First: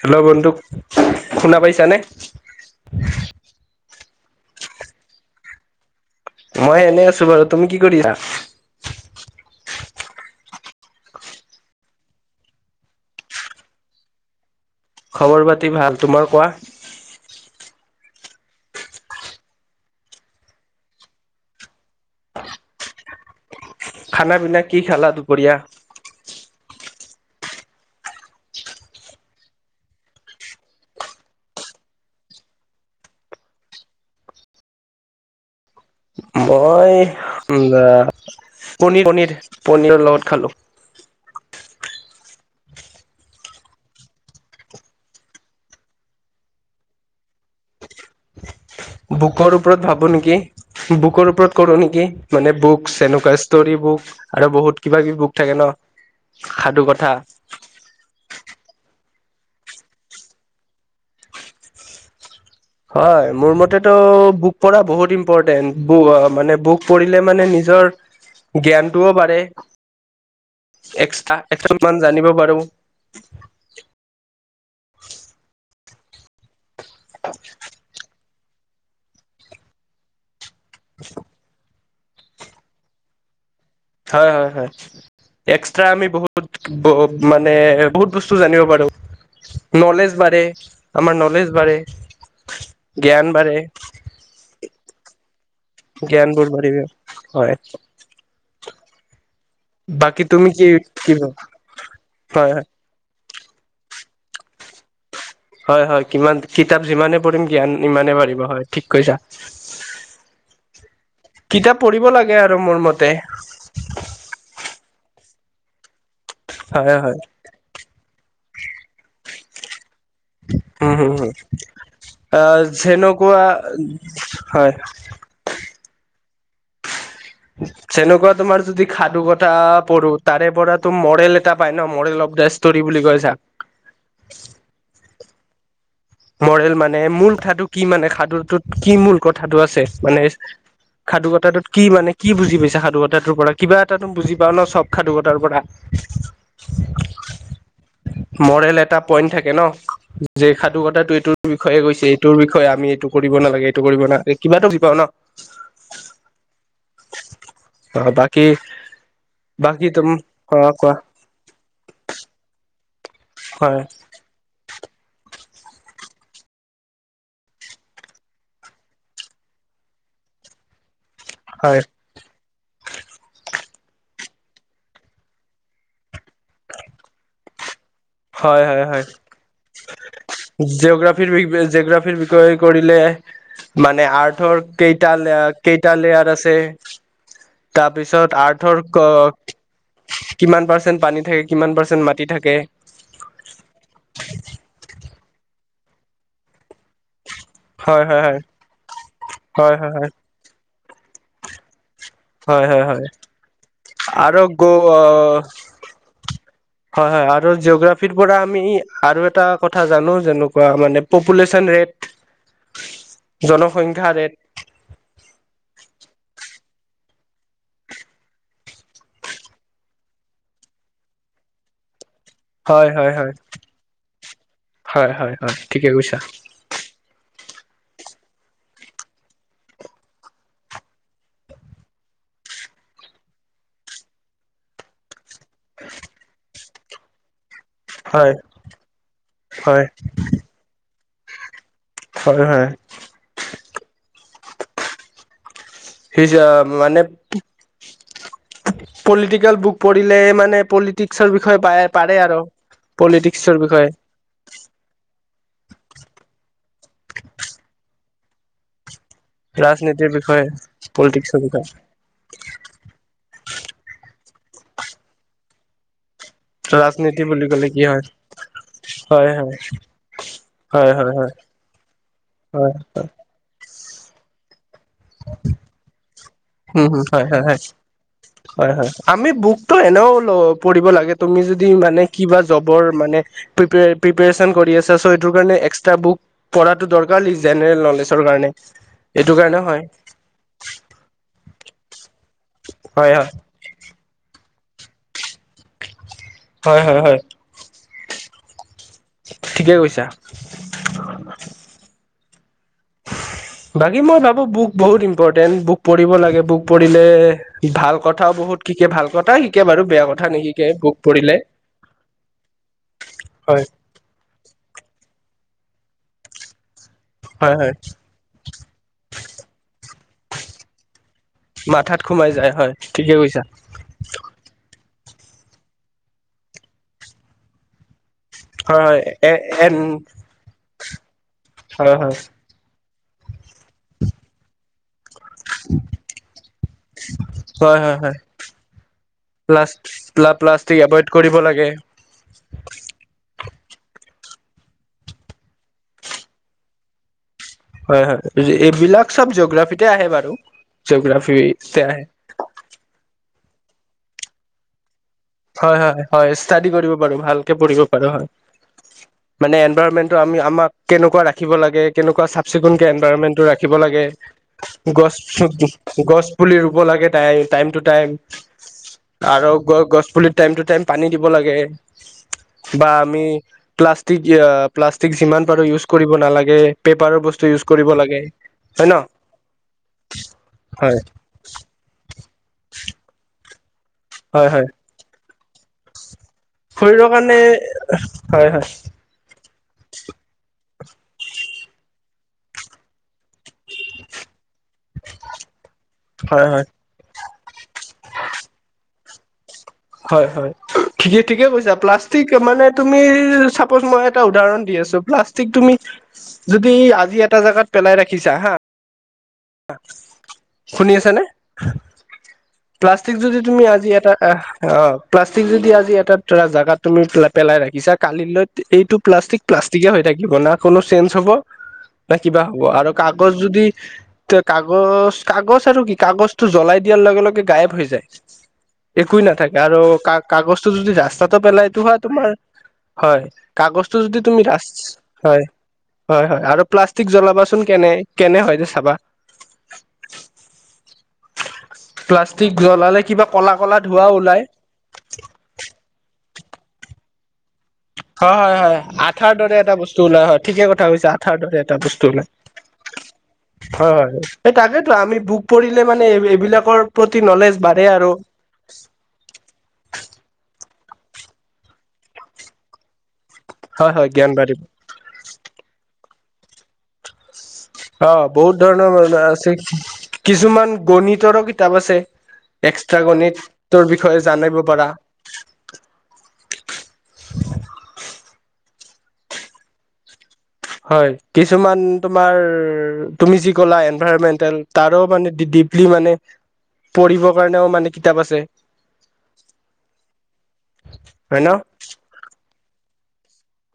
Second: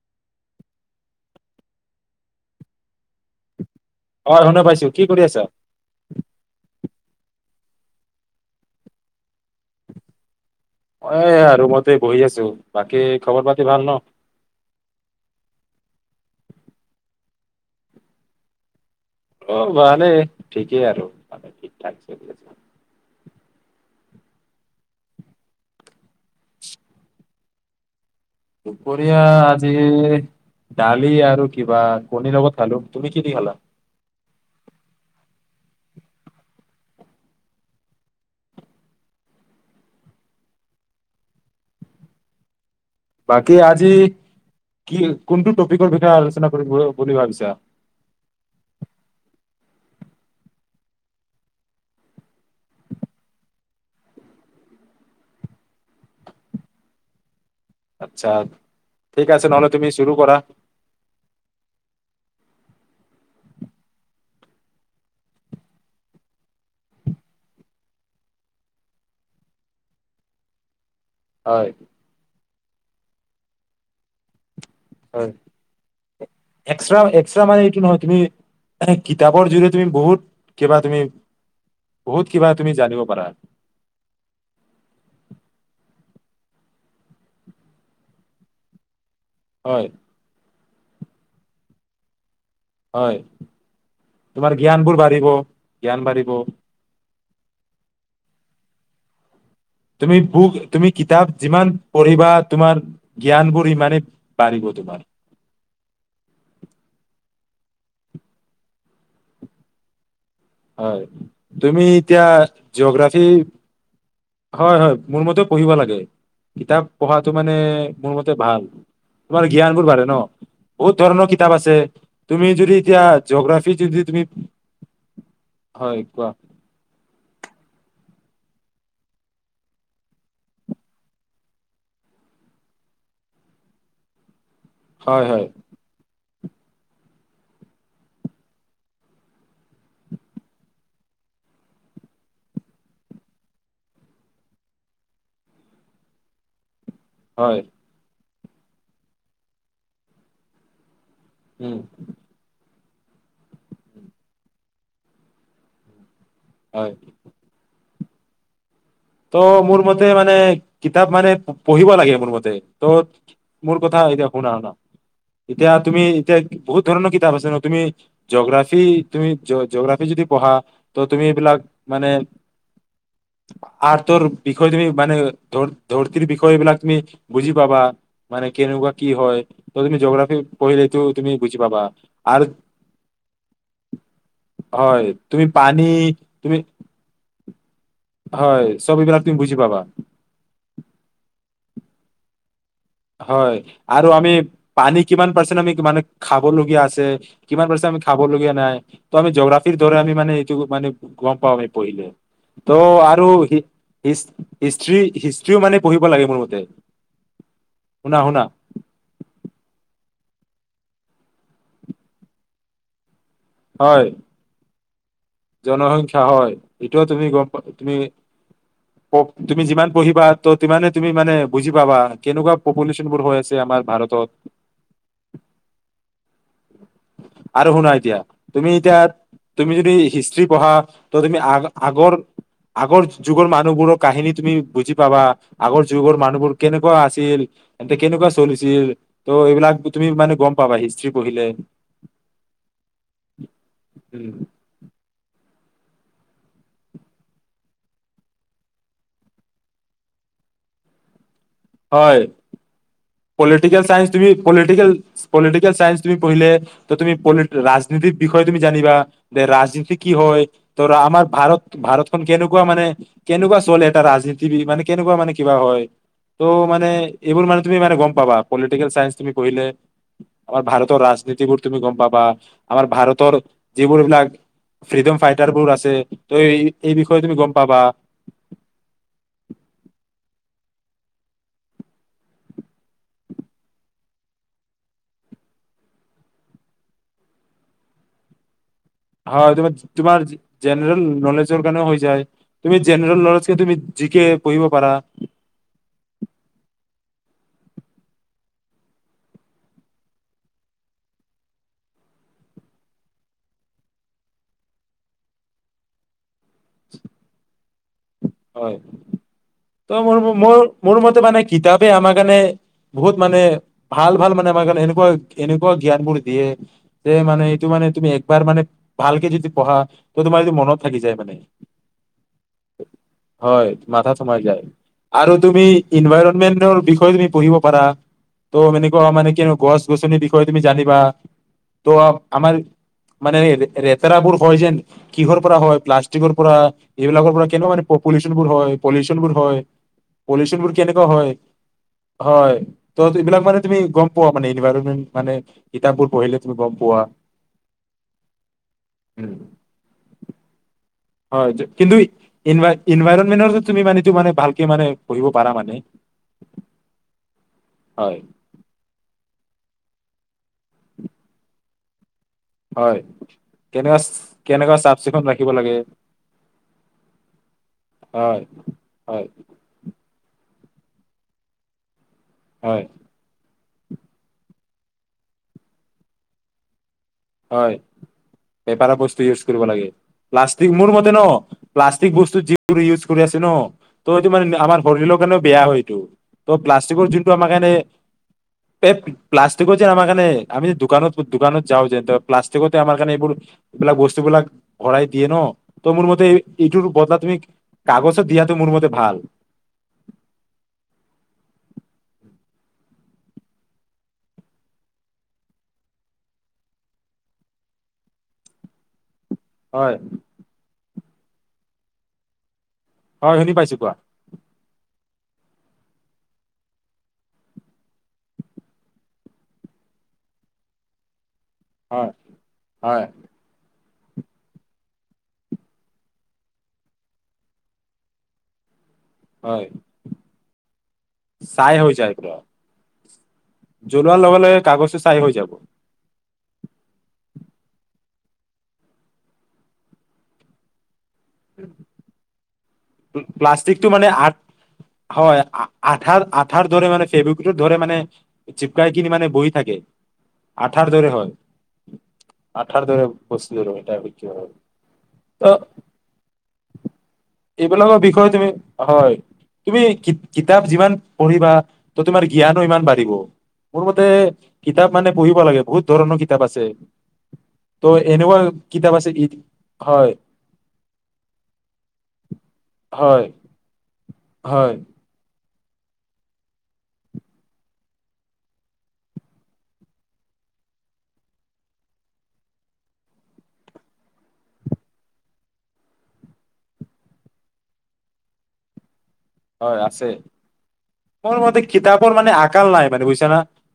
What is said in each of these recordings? Hello বন্ধু শুনা পাইছানে অহ শুনা পাইছো কি কৰি আছা? মই এনেই আছো বাৰু তুমি কি কৰিছা? অহ এয়া ৰুমতে বহি আছো বাকী খবৰ পাতি ভাল নহ? খবৰ পাতি ভাল তোমাৰ কোৱা? অহ ভালে ঠিকেই আৰু মানে ঠিকঠাক চলি আছে। খানা পিনা কি খালা দুপৰীয়া? দুপৰীয়া আজি দালি আৰু কিবা কণীৰ লগত খালো তুমি কি দি খালা? মই পনীৰ পনীৰ পনীৰৰ লগত খালো। বাকী আজি কি কোনটো টপিকৰ বিষয়ে আলোচনা কৰি বুলি ভাবিছা। বুকৰ ওপৰত ভাবো নেকি বুকৰ ওপৰত কৰো নেকি মানে বুক এনেকুৱা ষ্টৰী বুক আৰু বহুত কিবা কিবি বুক থাকে নহ সাধু কথা আচ্ছা ঠিক আছে নহ'লে তুমি চুৰু কৰা হয় মোৰ মতেতো বুক পঢ়া বহুত ইম্পৰটেণ্ট বু মানে বুক পঢ়িলে মানে নিজৰ জ্ঞানটোও বাঢ়ে। এক্সট্ৰা হয় একট মান জানিব পাৰো। [unintelligible] হয়। এক্সটা এক্সটা মানে এইটো নহয় তুমি এনে কিতাপৰ যিটো তুমি বহুত কিবা তুমি বহুত কি বা তুমি জানিব পাৰা হয় হয় হয় এক্সট্ৰা আমি বহুত মানে বহুত বস্তু জানিব পাৰো। হয় নলেজ বাঢ়ে। আমাৰ নলেজ বাঢ়ে হয় জ্ঞান বাঢ়ে তোমাৰ জ্ঞান বোৰ বাঢ়িব। জ্ঞানবোৰ বাঢ়িব হয় তুমি বাকী বুক কি তুমি কি কিতাপ হয় যিমান পঢ়িবা হয় তোমাৰ জ্ঞান বোৰ ইমানেই বাঢ়িব তোমাৰ হয় হয় কিমান কিতাপ যিমানে পঢ়িম জ্ঞান ইমানে বাঢ়িব হয় ঠিক কৈছা। হয় কিতাপ তুমি পঢ়িব এতিয়া লাগে আৰু মোৰ মতে জিঅ'গ্ৰাফি। হয় হয় মোৰ মতেও পঢ়িব লাগে। কিতাপ হয় হয় পঢ়াতটো মানে মোৰ মতে। ভাল তোমাৰ জ্ঞান বোৰ বাঢ়িব। উম বহুত হম ধৰণৰ হম কিতাপ আছে তুমি আহ যদি এতিয়া যেনেকুৱা জিঅ'গ্ৰাফি যদি তুমি। হয় হয় কোৱা। তেনেকুৱা তোমাৰ যদি সাধু কথা পঢ়োঁ তাৰে পৰা তো মৰেল এটা পাই ন মৰেল অব দা ষ্টৰি বুলি কৈছা। হয় হয়। মৰেল মানে মূল কথাটো কি মানে সাধুটোত কি মূল কথাটো আছে মানে সাধুকথাটোত কি মানে কি বুজি পাইছা সাধু কথাটোৰ পৰা কিবা এটা তো বুজি পাও ন চব সাধুকথাৰ পৰা। হয়। মৰেল এটা পইন্ট থাকে ন। ক ট [unintelligible] এইটো উম বিষয়ে গৈছে এইটোৰ বিষয়ে আমি। এইটো কৰিব নালাগে এইটো কৰিব নালাগে কিবা এটা বুজি পাওঁ ন। হয়। অ' বাকী ত' মোৰ বাকী মতে তুম মানে, অ কোৱা কিতাপ মানে পঢ়িব লাগে মোৰ মতে। ত' মোৰ হয় কথা এতিয়া শুনা শুনা। এতিয়া তুমি এতিয়া বহুত ধৰণৰ কিতাপ আছে ন' তুমি জঅগ্ৰাফি তুমি জঅগ্ৰাফি যদি পঢ়া। ত' তুমি এইবিলাক হয় মানে আৰু তোৰ বিষয় তুমি মানে, ধ ধৰ্তীৰ বিষয় এইবিলাক তুমি বুজি পাবা। মানে হয় হয় কেনেকুৱা হয়, কি ত তুমি জগ্ৰাফি পঢ়িলে এইটো জিঅগ্ৰফী তুমি বুজি পাবা জঅগ্ৰাফি আৰু বিষয়ে কৰিলে মানে আৰ্থৰ হয় কেইটা, তুমি পানী কেইটা লেয়াৰ আছে তুমি তাৰ পিছত হয় আৰ্থৰ চব এইবিলাক অ', তুমি বুজি পাবা কিমান পাৰ্চেন্ট পানী থাকে। কিমান পাৰ্চেণ্ট মাটি থাকে। হয় আৰু আমি পানী কিমান পাৰ্চেন্ট আমি মানে খাবলগীয়া আছে। কিমান পাৰচা আমি হয় খাব হয় লগীয়া নাই, ত' আমি জগ্ৰাফিৰ হয় হয় দৰে হয় আমি মানে এইটো মানে গম পাও আমি পঢ়িলে। হয় ত' হয় হয় হয় আৰু, হি আৰু গ হিষ্ট্ৰীি হিষ্ট্ৰীও মানে পঢ়িব লাগে মোৰ মতে। হয় হয় আৰু জিঅগ্ৰাফিৰ শুনা পৰা শুনা আমি আৰু এটা কথা জানো যেনেকুৱা মানে পপুলেচন ৰেট হয় জনসংখ্যা ৰেট। জনসংখ্যা হয়, এইটোও তুমি গম প, তুমি, তুমি যিমান পঢ়িবা ত' তিমানে তুমি মানে বুজি পাবা। কেনেকুৱা হয় পপুলেশ্যন হয় বোৰ হয়, হৈ আছে আমাৰ ভাৰতত হয় হয় হয়, ঠিকে কৈছা। আৰু শুনা এতিয়া, তুমি এতিয়া তুমি যদি হিছ স্ত্ৰী পঢ়া ত' তুমি আগ আগৰ, আগৰ যুগৰ মানুহবোৰৰ কাহিনী তুমি বুজি পাবা, আগৰ যুগৰ মানুহবোৰ কেনেকুৱা আছিল। এন্তে কেনেকুৱা হয় চলিছিল ত' এইবিলাক হয় তুমি মানে গম পাবা মানে হিচ [unintelligible] পহিলে হয়, হয়। উম। [unintelligible] মানে, পলিটিকেল বুক পঢ়িলে মানে পলিটিকসৰ বি বিষয়ে পাৰে হয় আৰু। পলিটিকছ পলিটিকেল চাইন্স তুমি, পলিটিকেল পলিটিকেল চাইন্স তুমি পঢ়িলে ত' তুমি প' ৰাজনীতিৰ বিষয়ে তুমি জানিবা যে ৰাজনীতি ৰাজনীতিৰ কি হয়। বিষয়ে ধৰা আমাৰ পলিটিক্সৰ ভাৰত বিষয়ে ভাৰতখন কেনেকুৱা মানে কেনেকুৱা চলে এটা ৰাজনীতিবি, মানে কেনেকুৱা মানে কিবা হয়। ত' মানে ৰাজনীতি এইবোৰ বুলি মানে ক'লে তুমি কি মানে হয় গম পাবা, পলিটিকেল চাইন্স হয় তুমি হয় পঢিলে। আমাৰ হয় ভাৰতৰ হয় হয় ৰাজনীতিবোৰ তুমি গম পাবা। হয় আমাৰ হয় ভাৰতৰ যিবোৰ বিলাক উম, এই বিষয়ে হয় তুমি হয় গম হয়। পাবা হয় হয়। আমি বুকটো এনেও লওঁ পঢ়িব লাগে তুমি যদি মানে কিবা জবৰ মানে প্ৰপ প্ৰিপৰেচন কৰি আছা চ' সটো কাৰণে এক্সট্ৰা বুক পঢ়াটো দৰকাৰ জেনেৰেল নলেজৰ কাৰণে। এইটো কাৰণে হয়। তোমাৰ জেনেৰেল নলেজৰ কাৰণেও হৈ যায়। তুমি হয় জেনেৰেল হয় নলেজ কে তুমি জিকে পঢ়িব পাৰা। হয় হয় হয়, ঠিকে কৈছা। বাকী, মই ভাবো বুক বহুত ইম্পৰ্টেন্ট, বুক পঢ়িব লাগে। বুক পঢ়িলে। ই ভাল। কথাও বহুত হয়, শিকে ভাল কথা শিকে বাৰু ত' বেয়া মোৰ কথা মোৰ নিশিকে বুক মোৰ মতে পঢ়িলে মানে কিতাপে আমাৰ কাৰণে বহুত মানে হয় ভাল ভাল মানে আমাৰ কাৰণে সেনেকুৱা। কেনেকুৱা জ্ঞানবোৰ দিয়ে। যে মানে হয় এইটো হয় মানে তুমি একবাৰ মানে ভালকে যদি পঢ়া ত' তোমাৰ সেইটো মনত থাকি যায় মানে। মাথাত সোমাই যায় হয় ঠিকে কৈছা হয়, মাথাত সোমাই যায়। আৰু তুমি ইনভাইৰটমেন্টৰ বিষয়ে তুমি পঢ়িব পাৰা। ত' হয় হয় এনেকুৱা মানে এ কি এন গছ-গছনিৰ বিষয়ে তুমি জানিবা। ত' হয় হয় আমাৰ মানে ৰেতেৰাপুৰ হয় যেন। কি'হৰ পৰা হয় প্লাষ্টিকৰ পৰা এইবিলাকৰ পৰা কেন হয় মানে হয় হয় পপুলেচন বোৰ হয়, পলিউচন বোৰ হয়। প্লাছ পলিউচন বোৰ প্লাষ্টিক কেনেকুৱা এভইড হয়, কৰিব লাগে হয়। [unintelligible] পোৱা মানে এনভাইৰমেন্ট মানে কিতাপবোৰ পঢ়িলে তুমি গম পোৱা। হয় হয় এইবিলাক চব জিঅ'গ্ৰাফিতে আহে বাৰু। হয় জিঅগ্ৰাফিতে কিন্তু আহে তুমি মানে টো মানে ভালকে মানে, পঢ়িব পাৰা মানে হয় হয় ভালকে ইচতা দি কৰিব পাৰোঁ ভালকে পঢ়িব পাৰোঁ হয় মানে। গবাৰ মেনট আমি আমাক কেনেকুৱা ৰাখিব লাগে কেনেকুৱা চাফ চিকুণকে হয় এনভাইৰণমেণ্টটো ৰাখিব কেনেকুৱা লাগে কেনেকুৱা চাফ গছ চিকুণ ৰাখিব লাগে গছ পুলি ৰুব লাগে টাইম টাইম টু টাইম হয় হয় আৰু গ গছ টাইম টু টাইম পানী দিব লাগে। হয় বা আমি প্লাষ্টিক প্লাষ্টিক যিমান পাৰোঁ ইউজ কৰিব নালাগে। পেপাৰৰ বস্তু ইউজ হয় কৰিব লাগে হয় ন পেপাৰৰ বস্তু ইউজ কৰিব লাগে প্লাষ্টিক মোৰ হয় মতে ন প্লাষ্টিক বস্তু যি বোৰে ইউজ কৰি আছে ন! ত এটো মানে হয় হয় আমাৰ শৰীৰৰ সেই কাৰণে বেয়া হয়টো ত' প্লাষ্টিকৰ যোনটো আমাৰ কাৰণে হয় হয় প্লাষ্টিকৰ যে আমাৰ কাৰনে আমি দো দোকানত দোকানত যাওঁ যে প্লাষ্টিকতে আমাৰ কাৰণে এইবোৰ এইবিলাক বস্তুবিলাক ভৰাই দিয়ে ন ত মোৰ মতে হয় হয় এইটোৰ বদলা তুমি কাগজো দিয়াটো মোৰ মতে ভাল। হয় হয় ঠিকেই ঠিকে কৈছা প্লাষ্টিক মানে তুমি চাপজ মই এটা উদাহৰণ দি আছোঁ প্লাষ্টিক তুমি যদি আজি এটা জেগাত পেলাই ৰাখিছা হা হয় শুনি আছা নে? [inaudible] প্লাষ্টিক হয় যদি শুনি তুমি পাইছো আজি কোৱা এটা অ প্লাষ্টিক যদি আজি এটাৰা জেগাত তুমি পেলাই পেলাই ৰাখিছা কালিলৈ এইটো প্লাষ্টিক প্লাষ্টিকে হৈ থাকিব না কোনো চেঞ্জ হ'ব হয় বা কিবা হ'ব আৰু হয় কাগজ যদি এ' কাগজ কাগজ আৰু কি কাগজতটো জ্বলাই দিয়াৰ লগে - লগে গায়ব হৈ যায়। একোৱ নাথাকে হয় আৰু ক- কাগজটো যদি ৰাস্তাতটো ছাই পেলাইটো হৈ হয় যায় তোমাৰ পুৰা হয়। কাগজটো যদি জ্বলোৱাৰ লগে তুমি ৰা লগে কাগজটো ছাই হৈ হয় যাব হয় হয়। আৰু প্লাষ্টিক জ্বলাবাচোন কেনে - কেনে হয় যে চাবা! প্লাষ্টিক জ্বলালে কিবা কলা কলা প্ৰষ্টিক টো মানে ধোঁৱা ওলাই হয় আঠাৰ দৰে মানে সেইব হয় হয় হয় আঠাৰ বহি দৰে এটা থাকে বস্তু ওলাই হয় ঠিকে কথা আঠাৰ কৈছা, হয় আঠাৰ দৰে এটা বস্তু ওলাই আঠাৰ দৰে বস্তুৰ এটা হয় এই তাকেতো আমি বোক ত পৰিলে মানে এই এইবিলাক এইবিলাকৰ বিষয়ে তুমি হয় তুমি কিত কিতাপ তাপ যিমান পঢ়িবা ত তোমাৰ জ্ঞানো ইমান বাঢ়িব। মোৰ হয় মতে হয় জ্ঞান বাঢ়িব কিতাপ মানে পঢ়িব লাগে বহুত ধৰণো কিতাপ আছে। ত' অ এনেকুৱা বহুত ধৰণৰ কিতাপ মানে ই আছে হয় কিছুমান গণিত তৰো আছে এক্সট্ৰা হয় গণিতৰ বিষয় জানিব হয় পাৰা। হয় কিছুমান তোমাৰ তুমি যি কলা এনভাইৰমেন্টেল তাৰো মানে ডিপলি মানে পঢ়িব কাৰণেও মানে কিতাপ আছে। হয় আছে, মোৰ হয় ন মতে কিতাপৰ মানে আগ কাল নাই মানে বুইছা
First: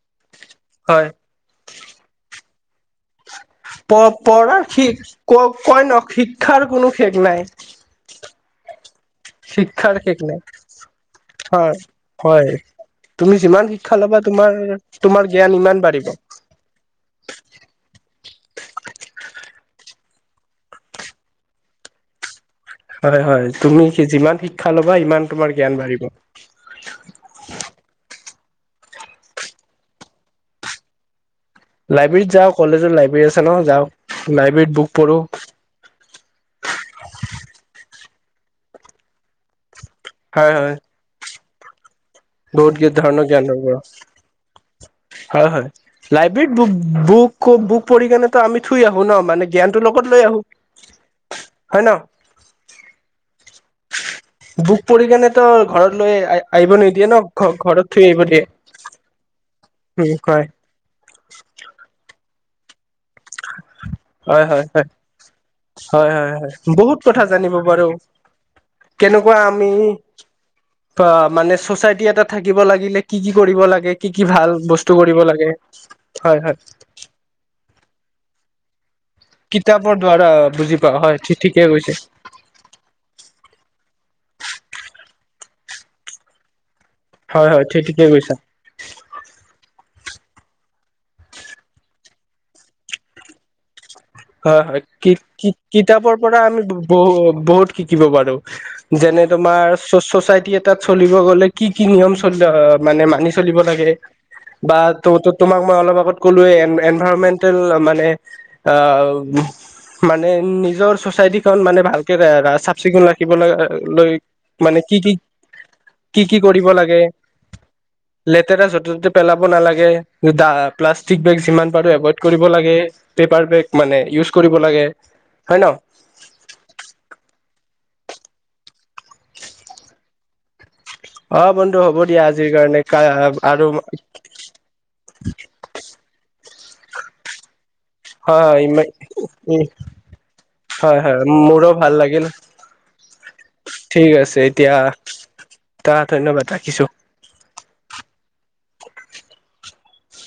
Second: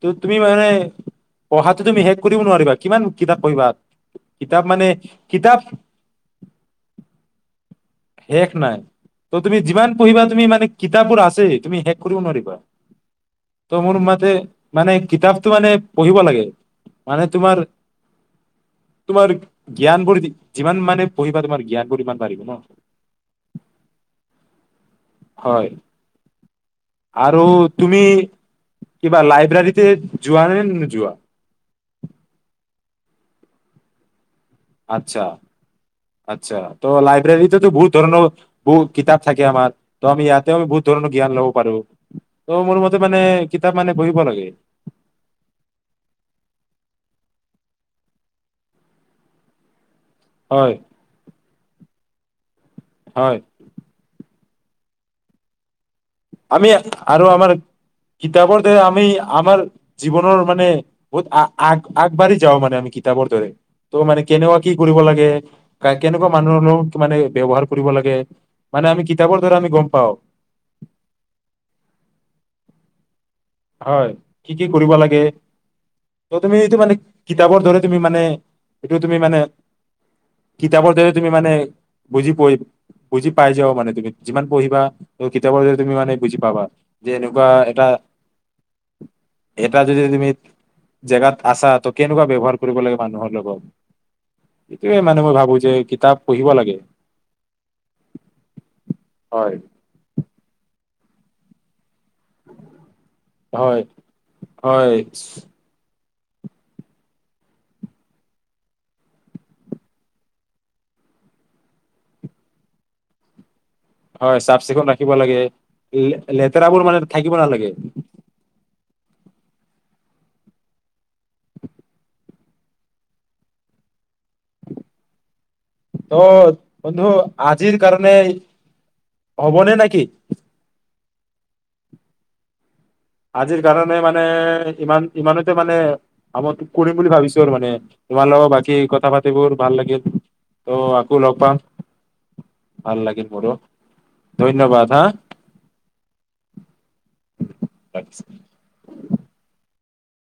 ত তুমি মানে পঢ়াটো তুমি শেষ কৰিব নোৱাৰিবা। কিমান কিতাপ পঢ়িবা কিতাপ প-পঢ়াৰ মানে শেষ কিতাপ ক-কইন শিক্ষাৰ কোনো শেষ নাই। শেষ নাই ত তুমি যিমান শিক্ষাৰ শেষ পঢ়িবা নাই তুমি মানে কিতাপোৰ আছে হয় তুমি শেষ কৰিব হয় নোৱাৰিবা, তুমি যিমান ত শিক্ষা মোৰ ল'বা মতে তোমাৰ মানে তোমাৰ কিতাপটো জ্ঞান মানে ইমান বাঢ়িব পঢ়িব লাগে মানে তোমাৰ তোমাৰ জ্ঞানবোৰ যি-যিমান মানে পঢ়িবা তোমাৰ জ্ঞান বোৰ হিমান বাঢ়িব ন। হয় হয় তুমি যিমান শিক্ষা ল'বা, সিমান তোমাৰ হয় জ্ঞান বাঢ়িব। আৰু তুমি, কিবা লাইব্ৰেৰীতে যোৱা নে নোযোৱা? লাইব্ৰেৰীত যাওঁ। কলেজৰ লাইব্ৰেৰী আছে নহয়, যাওঁ। লাইব্ৰেৰীত বুক আচ্ছা পঢ়োঁ, আচ্ছা ত' লাইব্ৰেৰীতেতো বহুত ধৰণৰ, বহু কিতাপ থাকে আমাৰ। ত' আমি হয় ইয়াতেও আমি হয়। বহুত ধৰণৰ জ্ঞান ল'ব পাৰো ত' মোৰ বহুত মতে মানে ধৰণৰ জ্ঞান ল'ব কিতাপ মানে পঢ়িব লাগে পাৰোঁ। হয় হয়। লাইব্ৰেৰীত বু বুক বু পঢ়িকেনে ত আমি থৈ আহো ন। মানে জ্ঞানটো ল গত লৈ আহোঁ। হয় হয় ন। হয়। বুক পঢ়ি কেনে তো ঘৰত লৈ আমি, আহিব নিদিয়ে ন আৰু আমাৰ, ঘৰত থৈ আহিব দিয়ে কিতাপৰ দ্বাৰা আমি আমাৰ উম জীৱনৰ হয় মানে বহুত আগ আগবাঢ়ি যাওঁ মানে আমি কি তাপৰ দ্বাৰা। ত' মানে হয় কেনেকুৱা হয় কি হয় কৰিব লাগে, হয় কেনেকুৱা হয় হয় মানুহৰ বহুত লগত মানে কথা জানিব ব্যৱহাৰ পাৰো কৰিব লাগে, মানে আমি কিতাপৰ দ্বাৰা আমি গম পাওঁ। ছ'চাইটি এটাত থাকিব লাগিলে কি কি কৰিব লাগে হয়। ভাল কি কি কৰিব বস্তু লাগে, ত হয় হয় তুমি এইটো মানে কিতাপৰ দৰে তুমি মানে এইটো তুমি মানে কিতাপৰ দ্বাৰা বুজি কিতাপৰ পাওঁ দ্বৰে হয় তুমি মানে ঠিকে কৈছে বুজি প বুজি পাই যাবা মানে তুমি। যিমান পঢ়িবা কিতাপৰ যদি তুমি মানে বুজি পাবা। যে এনেকুৱা হয় হয় এটা ঠি-ঠিকে কৈছা। এটা যদি তুমি জেগাত আছা ত কেনেকুৱা ব্যৱহাৰ কৰিব লাগে মানুহৰ লগত হয়, হয় এইটোয়ে মানে মই ভাবো যে কি-কি-কিতাপৰ কিতাপ পৰা পঢ়িব আমি লাগে ব-ব-বহু-বহু-বহুত শিকিব পাৰোঁ, যেনে হয় তোমাৰ চচ-চচাইটি এটাত চলিব গ'লে কি, কি নিয়ম অ', মানে মানি চলিব হয় লাগে, বা হয় ত-ত-তোমাক‌ মই অলপ আগত কলোৱে এন-এনভাইৰমেন্টেল মানে অ' মানে নিজৰ চচাইটিখন মানে ভালকে ৰা-চাফ চিকুণ ৰাখিব লা হয়, চাফ চিকুণ ৰাখিব লাগে, কি কি কৰিব লে-লেতেৰাবোৰ লাগে মানে থাকিব নালাগে। [unintelligible] পেলাব নালাগে, ডা-প্লাষ্টিক বেগ যিমান পাৰোঁ এভইড কৰিব লাগে, পেপাৰ বেগ মানে ইউজ কৰিব লাগে। হয় ন ত' বন্ধু আজিৰ কাৰণে হ'বনে নেকি? অ', বন্ধু হ'ব দিয়া আজিৰ কাৰণে। আজিৰ আৰু কাৰণে মানে ইমান, ইমানতে মানে [unintelligible] কৰিম বুলি ভাবিছোঁ আৰু মানে তোমাৰ হয়, লগত হয় বাকী কথা পাতিবোৰ ইমা-উম, ভাল লাগিল ত' হয়, আকৌ হয় লগ পাম মোৰো ভাল লাগিল, ভাল লাগিল মোৰো ঠিক আছে এতিয়া ধন্যবাদ হা তা, ধন্যবাদ ৰাখিছোঁ। [unintelligible]